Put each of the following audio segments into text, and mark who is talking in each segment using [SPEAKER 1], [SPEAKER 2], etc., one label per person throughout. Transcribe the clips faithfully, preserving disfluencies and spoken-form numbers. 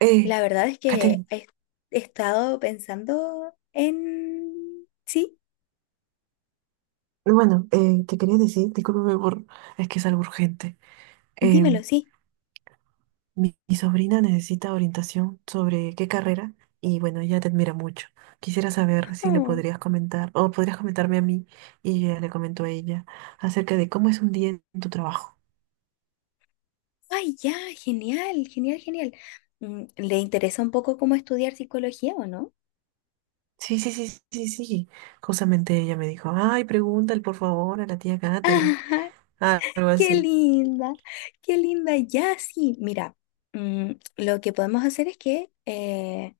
[SPEAKER 1] Eh,
[SPEAKER 2] La verdad es que
[SPEAKER 1] Catherine,
[SPEAKER 2] he he estado pensando en. Sí,
[SPEAKER 1] bueno, eh, te quería decir, discúlpame por, es que es algo urgente. Eh,
[SPEAKER 2] dímelo, sí.
[SPEAKER 1] mi, mi sobrina necesita orientación sobre qué carrera, y bueno, ella te admira mucho. Quisiera saber si le
[SPEAKER 2] Oh,
[SPEAKER 1] podrías comentar o podrías comentarme a mí y yo ya le comento a ella acerca de cómo es un día en tu trabajo.
[SPEAKER 2] ay, ya, genial, genial, genial. Mm, ¿Le interesa un poco cómo estudiar psicología o no?
[SPEAKER 1] Sí, sí, sí, sí, sí. Justamente ella me dijo, ay, pregúntale por favor a la tía Catherine.
[SPEAKER 2] Ajá,
[SPEAKER 1] Ah, algo
[SPEAKER 2] qué
[SPEAKER 1] así.
[SPEAKER 2] linda, qué linda, ya, sí. Mira, mm, lo que podemos hacer es que eh,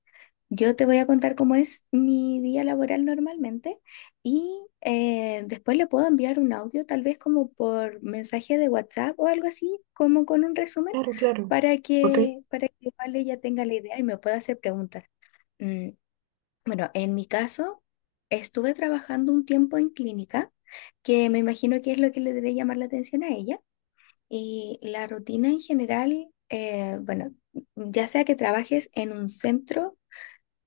[SPEAKER 2] Yo te voy a contar cómo es mi día laboral normalmente y eh, después le puedo enviar un audio, tal vez como por mensaje de WhatsApp o algo así, como con un resumen,
[SPEAKER 1] Claro, claro.
[SPEAKER 2] para
[SPEAKER 1] Ok,
[SPEAKER 2] que, para que Vale ya tenga la idea y me pueda hacer preguntas. Mm, bueno, en mi caso, estuve trabajando un tiempo en clínica, que me imagino que es lo que le debe llamar la atención a ella. Y la rutina en general, eh, bueno, ya sea que trabajes en un centro,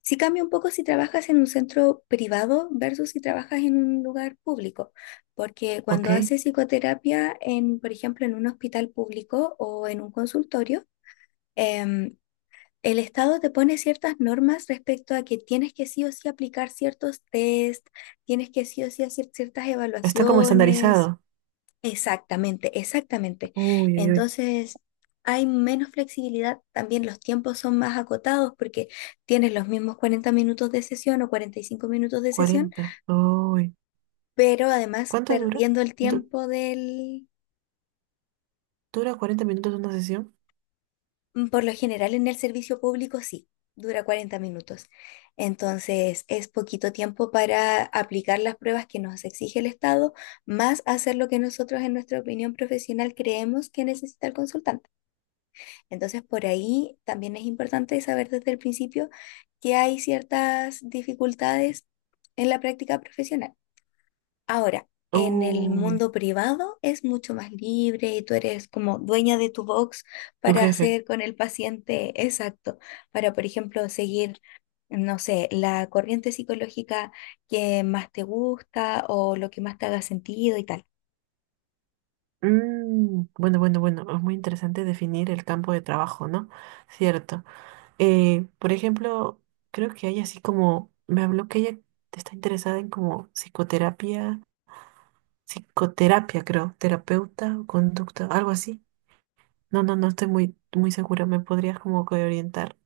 [SPEAKER 2] sí cambia un poco si trabajas en un centro privado versus si trabajas en un lugar público, porque cuando
[SPEAKER 1] ok.
[SPEAKER 2] haces psicoterapia en, por ejemplo, en un hospital público o en un consultorio, em, el Estado te pone ciertas normas respecto a que tienes que sí o sí aplicar ciertos test, tienes que sí o sí hacer ciertas
[SPEAKER 1] Está como
[SPEAKER 2] evaluaciones.
[SPEAKER 1] estandarizado.
[SPEAKER 2] Exactamente, exactamente.
[SPEAKER 1] Uy, uy, uy.
[SPEAKER 2] Entonces, hay menos flexibilidad, también los tiempos son más acotados porque tienes los mismos cuarenta minutos de sesión o cuarenta y cinco minutos de sesión,
[SPEAKER 1] Cuarenta, uy.
[SPEAKER 2] pero además
[SPEAKER 1] ¿Cuánto dura?
[SPEAKER 2] perdiendo el
[SPEAKER 1] Du-
[SPEAKER 2] tiempo del,
[SPEAKER 1] ¿Dura cuarenta minutos una sesión?
[SPEAKER 2] mm, Por lo general en el servicio público sí, dura cuarenta minutos. Entonces, es poquito tiempo para aplicar las pruebas que nos exige el Estado, más hacer lo que nosotros en nuestra opinión profesional creemos que necesita el consultante. Entonces, por ahí también es importante saber desde el principio que hay ciertas dificultades en la práctica profesional. Ahora, en el
[SPEAKER 1] Uy.
[SPEAKER 2] mundo privado es mucho más libre y tú eres como dueña de tu box
[SPEAKER 1] Tu
[SPEAKER 2] para
[SPEAKER 1] jefe.
[SPEAKER 2] hacer con el paciente exacto, para, por ejemplo, seguir, no sé, la corriente psicológica que más te gusta o lo que más te haga sentido y tal.
[SPEAKER 1] Mm, bueno, bueno, bueno. Es muy interesante definir el campo de trabajo, ¿no? Cierto. Eh, por ejemplo, creo que hay así como. Me habló que ella está interesada en como psicoterapia. Psicoterapia, creo. Terapeuta o conducta, algo así. No, no, no estoy muy, muy segura. ¿Me podrías como que orientar?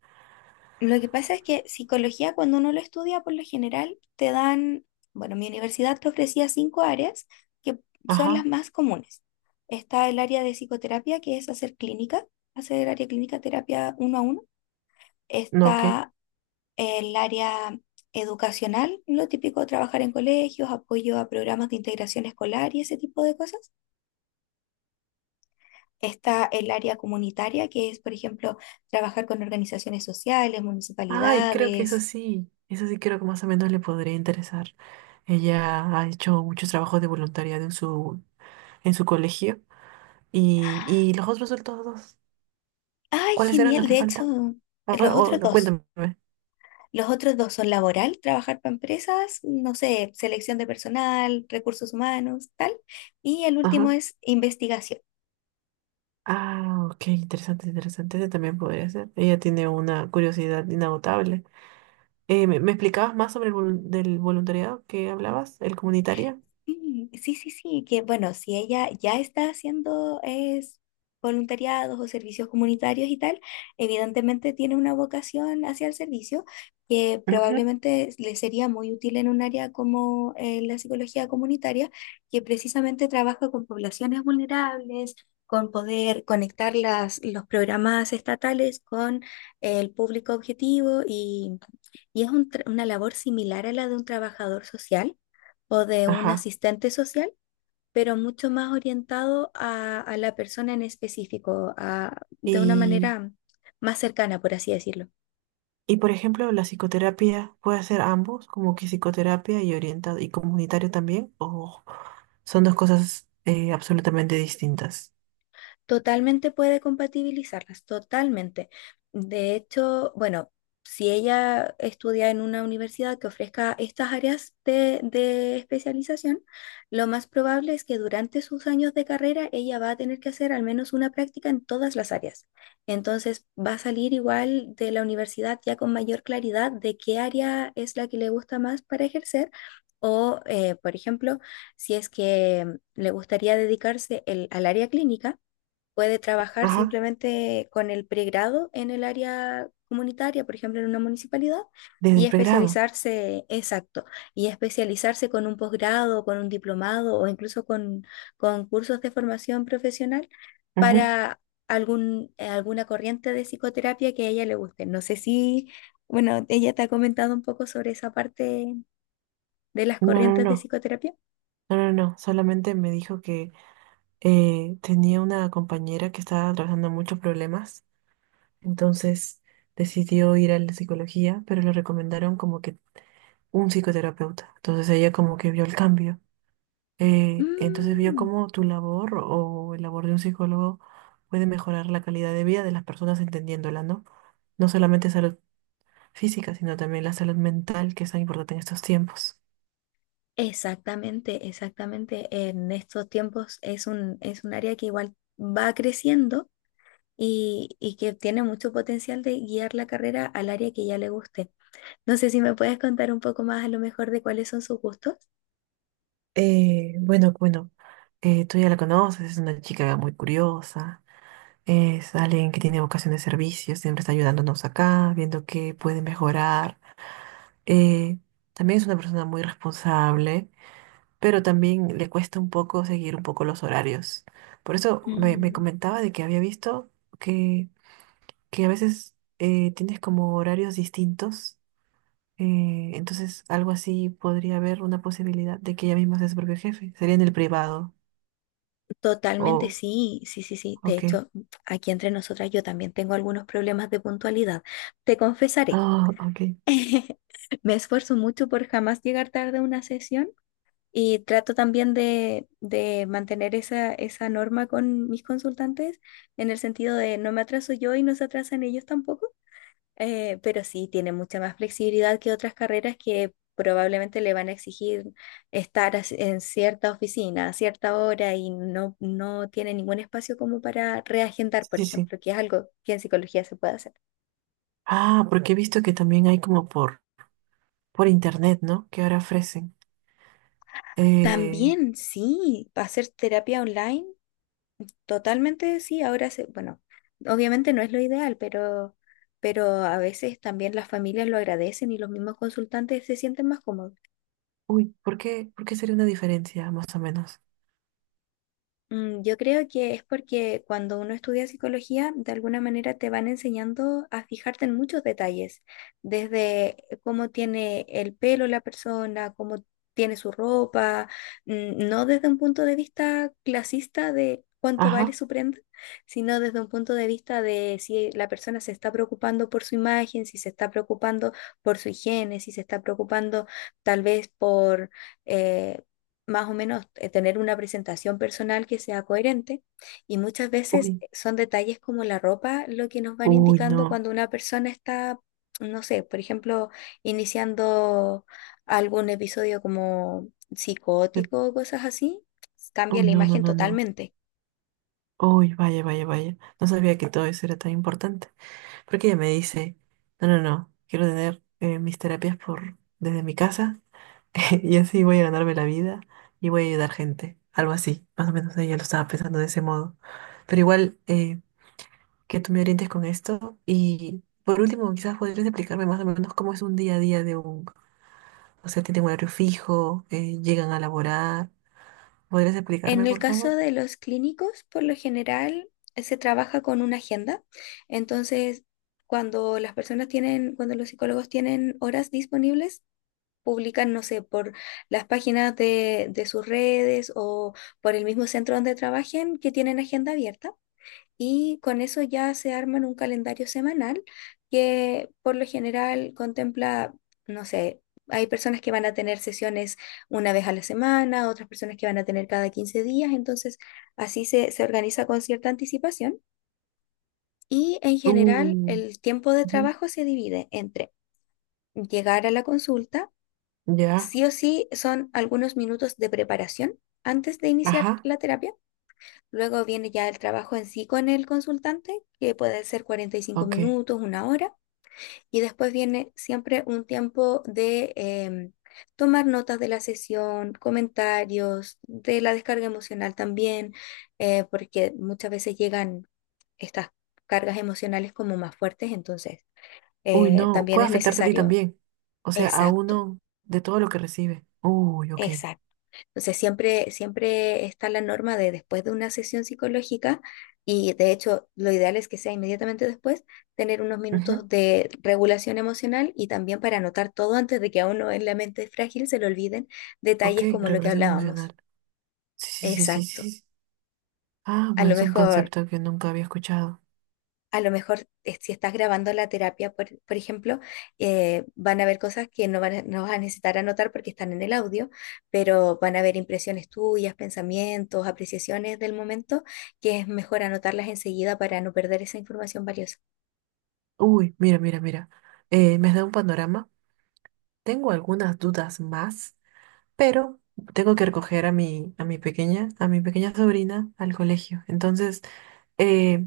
[SPEAKER 2] Lo que pasa es que psicología, cuando uno lo estudia, por lo general te dan, bueno, mi universidad te ofrecía cinco áreas que son las
[SPEAKER 1] Ajá.
[SPEAKER 2] más comunes. Está el área de psicoterapia, que es hacer clínica, hacer área clínica, terapia uno a uno.
[SPEAKER 1] No, ok.
[SPEAKER 2] Está el área educacional, lo típico, trabajar en colegios, apoyo a programas de integración escolar y ese tipo de cosas. Está el área comunitaria, que es, por ejemplo, trabajar con organizaciones sociales,
[SPEAKER 1] Ay, creo que es
[SPEAKER 2] municipalidades.
[SPEAKER 1] así. Es así, creo que más o menos le podría interesar. Ella ha hecho muchos trabajos de voluntariado en su, en su colegio. Y, y los otros resultados,
[SPEAKER 2] Ay,
[SPEAKER 1] ¿cuáles eran los
[SPEAKER 2] genial.
[SPEAKER 1] que
[SPEAKER 2] De hecho,
[SPEAKER 1] faltan? A ver,
[SPEAKER 2] los
[SPEAKER 1] o-
[SPEAKER 2] otros
[SPEAKER 1] no,
[SPEAKER 2] dos.
[SPEAKER 1] cuéntame.
[SPEAKER 2] Los otros dos son laboral, trabajar para empresas, no sé, selección de personal, recursos humanos, tal. Y el último
[SPEAKER 1] Ajá.
[SPEAKER 2] es investigación.
[SPEAKER 1] Ah, ok, interesante, interesante. Ese también podría ser. Ella tiene una curiosidad inagotable. Eh, ¿me, me explicabas más sobre el volun- del voluntariado que hablabas, el comunitario?
[SPEAKER 2] Mm, sí, sí, sí, que bueno, si ella ya está haciendo es, voluntariados o servicios comunitarios y tal, evidentemente tiene una vocación hacia el servicio que
[SPEAKER 1] Ujú.
[SPEAKER 2] probablemente le sería muy útil en un área como eh, la psicología comunitaria, que precisamente trabaja con poblaciones vulnerables, con poder conectar las, los programas estatales con el público objetivo y, y es un tra- una labor similar a la de un trabajador social o de un
[SPEAKER 1] Ajá.
[SPEAKER 2] asistente social, pero mucho más orientado a, a la persona en específico, a- de una
[SPEAKER 1] Y.
[SPEAKER 2] manera más cercana, por así decirlo.
[SPEAKER 1] Y por ejemplo, la psicoterapia puede hacer ambos, como que psicoterapia y orientado y comunitario también, o son dos cosas eh, absolutamente distintas.
[SPEAKER 2] Totalmente puede compatibilizarlas, totalmente. De hecho, bueno, si ella estudia en una universidad que ofrezca estas áreas de, de especialización, lo más probable es que durante sus años de carrera ella va a tener que hacer al menos una práctica en todas las áreas. Entonces va a salir igual de la universidad ya con mayor claridad de qué área es la que le gusta más para ejercer. O, eh, por ejemplo, si es que le gustaría dedicarse el- al área clínica puede trabajar
[SPEAKER 1] Ajá,
[SPEAKER 2] simplemente con el pregrado en el área comunitaria, por ejemplo, en una municipalidad,
[SPEAKER 1] desde
[SPEAKER 2] y
[SPEAKER 1] el pregrado.
[SPEAKER 2] especializarse, exacto, y especializarse con un posgrado, con un diplomado o incluso con, con cursos de formación profesional
[SPEAKER 1] Ujú.
[SPEAKER 2] para algún, eh, alguna corriente de psicoterapia que a ella le guste. No sé si, bueno, ella te ha comentado un poco sobre esa parte de las
[SPEAKER 1] No, no,
[SPEAKER 2] corrientes de
[SPEAKER 1] no,
[SPEAKER 2] psicoterapia.
[SPEAKER 1] no, no, no. Solamente me dijo que eh, tenía una compañera que estaba atravesando muchos problemas, entonces decidió ir a la psicología, pero le recomendaron como que un psicoterapeuta. Entonces ella como que vio el cambio. Eh, entonces vio
[SPEAKER 2] Mm.
[SPEAKER 1] cómo tu labor o el labor de un psicólogo puede mejorar la calidad de vida de las personas entendiéndola, ¿no? No solamente salud física, sino también la salud mental, que es tan importante en estos tiempos.
[SPEAKER 2] Exactamente, exactamente. En estos tiempos es un, es un área que igual va creciendo y, y que tiene mucho potencial de guiar la carrera al área que ya le guste. No sé si me puedes contar un poco más a lo mejor de cuáles son sus gustos.
[SPEAKER 1] Eh, bueno, bueno, eh, tú ya la conoces, es una chica muy curiosa, es alguien que tiene vocación de servicio, siempre está ayudándonos acá, viendo qué puede mejorar. Eh, También es una persona muy responsable, pero también le cuesta un poco seguir un poco los horarios. Por eso me, me
[SPEAKER 2] Mm,
[SPEAKER 1] comentaba de que había visto que, que a veces eh, tienes como horarios distintos, eh, entonces algo así podría haber una posibilidad de que ella misma sea su propio jefe, sería en el privado,
[SPEAKER 2] Totalmente,
[SPEAKER 1] o,
[SPEAKER 2] sí, sí, sí, sí. De
[SPEAKER 1] ok,
[SPEAKER 2] hecho, aquí entre nosotras yo también tengo algunos problemas de puntualidad. Te confesaré.
[SPEAKER 1] ah, ok,
[SPEAKER 2] Me esfuerzo mucho por jamás llegar tarde a una sesión. Y trato también de, de mantener esa, esa norma con mis consultantes, en el sentido de no me atraso yo y no se atrasan ellos tampoco, eh, pero sí tiene mucha más flexibilidad que otras carreras que probablemente le van a exigir estar as- en cierta oficina a cierta hora y no, no tiene ningún espacio como para reagendar,
[SPEAKER 1] sí,
[SPEAKER 2] por
[SPEAKER 1] sí, sí.
[SPEAKER 2] ejemplo, que es algo que en psicología se puede hacer.
[SPEAKER 1] Ah, porque he visto que también hay como por, por internet, ¿no? Que ahora ofrecen. Eh,
[SPEAKER 2] También sí, hacer terapia online. Totalmente sí, ahora se, bueno, obviamente no es lo ideal, pero, pero a veces también las familias lo agradecen y los mismos consultantes se sienten más cómodos.
[SPEAKER 1] uy, ¿por qué, por qué sería una diferencia, más o menos?
[SPEAKER 2] Mm, Yo creo que es porque cuando uno estudia psicología, de alguna manera te van enseñando a fijarte en muchos detalles, desde cómo tiene el pelo la persona, cómo tiene su ropa, mm, no desde un punto de vista clasista de cuánto vale
[SPEAKER 1] Ajá,
[SPEAKER 2] su prenda, sino desde un punto de vista de si la persona se está preocupando por su imagen, si se está preocupando por su higiene, si se está preocupando tal vez por eh, más o menos eh, tener una presentación personal que sea coherente y muchas veces
[SPEAKER 1] uy,
[SPEAKER 2] eh, son detalles como la ropa lo que nos van
[SPEAKER 1] uy,
[SPEAKER 2] indicando
[SPEAKER 1] no.
[SPEAKER 2] cuando una persona está, no sé, por ejemplo, iniciando algún episodio como psicótico o cosas así, cambia
[SPEAKER 1] Uy,
[SPEAKER 2] la
[SPEAKER 1] no, no,
[SPEAKER 2] imagen
[SPEAKER 1] no, no.
[SPEAKER 2] totalmente.
[SPEAKER 1] Uy, vaya, vaya, vaya. No sabía que todo eso era tan importante. Porque ella me dice, no, no, no, quiero tener eh, mis terapias por desde mi casa y así voy a ganarme la vida y voy a ayudar gente. Algo así. Más o menos ella lo estaba pensando de ese modo. Pero igual, eh, que tú me orientes con esto y por último, quizás podrías explicarme más o menos cómo es un día a día de un, o sea, tienen un horario fijo, eh, llegan a laborar. ¿Podrías
[SPEAKER 2] En
[SPEAKER 1] explicarme,
[SPEAKER 2] el
[SPEAKER 1] por
[SPEAKER 2] caso
[SPEAKER 1] favor?
[SPEAKER 2] de los clínicos, por lo general eh, se trabaja con una agenda, entonces. Cuando las personas tienen, cuando los psicólogos tienen horas disponibles, publican, no sé, por las páginas de, de sus redes o por el mismo centro donde trabajen que tienen agenda abierta. Y con eso ya se arman un calendario semanal que por lo general contempla, no sé, hay personas que van a tener sesiones una vez a la semana, otras personas que van a tener cada quince días, entonces así se, se organiza con cierta anticipación. Y en general
[SPEAKER 1] Uh,
[SPEAKER 2] el tiempo de
[SPEAKER 1] ujú.
[SPEAKER 2] trabajo se divide entre llegar a la consulta.
[SPEAKER 1] Ya.
[SPEAKER 2] Sí o sí son algunos minutos de preparación antes de iniciar
[SPEAKER 1] Ajá,
[SPEAKER 2] la terapia. Luego viene ya el trabajo en sí con el consultante, que puede ser cuarenta y cinco
[SPEAKER 1] ok.
[SPEAKER 2] minutos, una hora. Y después viene siempre un tiempo de em, tomar notas de la sesión, comentarios, de la descarga emocional también, eh, porque muchas veces llegan estas cargas emocionales como más fuertes, entonces
[SPEAKER 1] Uy,
[SPEAKER 2] eh,
[SPEAKER 1] no,
[SPEAKER 2] también
[SPEAKER 1] puede
[SPEAKER 2] es
[SPEAKER 1] afectarte a ti
[SPEAKER 2] necesario.
[SPEAKER 1] también. O sea, a
[SPEAKER 2] Exacto,
[SPEAKER 1] uno de todo lo que recibe. Uy, ok.
[SPEAKER 2] exacto. Entonces, siempre, siempre está la norma de después de una sesión psicológica, y de hecho lo ideal es que sea inmediatamente después, tener unos minutos
[SPEAKER 1] Ujú,
[SPEAKER 2] de regulación emocional y también para anotar todo antes de que a uno en la mente frágil se le olviden
[SPEAKER 1] ok,
[SPEAKER 2] detalles como lo que
[SPEAKER 1] regulación
[SPEAKER 2] hablábamos.
[SPEAKER 1] emocional. Sí, sí, sí, sí,
[SPEAKER 2] Exacto.
[SPEAKER 1] sí, sí. Ah,
[SPEAKER 2] A
[SPEAKER 1] bueno,
[SPEAKER 2] lo
[SPEAKER 1] es un
[SPEAKER 2] mejor
[SPEAKER 1] concepto que nunca había escuchado.
[SPEAKER 2] A lo mejor, eh, si estás grabando la terapia, por, por ejemplo, eh, van a haber cosas que no, van a- no vas a necesitar anotar porque están en el audio, pero van a haber impresiones tuyas, pensamientos, apreciaciones del momento, que es mejor anotarlas enseguida para no perder esa información valiosa.
[SPEAKER 1] Uy, mira, mira, mira. Eh, me has dado un panorama. Tengo algunas dudas más, pero tengo que recoger a mi, a mi pequeña, a mi pequeña sobrina al colegio. Entonces, eh,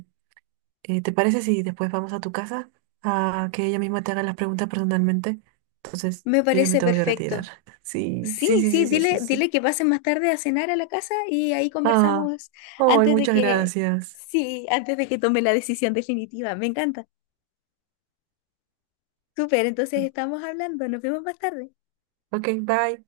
[SPEAKER 1] Eh, ¿te parece si después vamos a tu casa a que ella misma te haga las preguntas personalmente? Entonces,
[SPEAKER 2] Me
[SPEAKER 1] yo ya me
[SPEAKER 2] parece
[SPEAKER 1] tengo que retirar.
[SPEAKER 2] perfecto.
[SPEAKER 1] Sí,
[SPEAKER 2] Sí,
[SPEAKER 1] sí, sí,
[SPEAKER 2] sí,
[SPEAKER 1] sí, sí, sí,
[SPEAKER 2] dile,
[SPEAKER 1] sí.
[SPEAKER 2] dile que pasen más tarde a cenar a la casa y ahí
[SPEAKER 1] Ah,
[SPEAKER 2] conversamos
[SPEAKER 1] ay,
[SPEAKER 2] antes de
[SPEAKER 1] muchas
[SPEAKER 2] que,
[SPEAKER 1] gracias.
[SPEAKER 2] sí, antes de que tome la decisión definitiva. Me encanta. Súper, entonces estamos hablando. Nos vemos más tarde.
[SPEAKER 1] Ok, bye.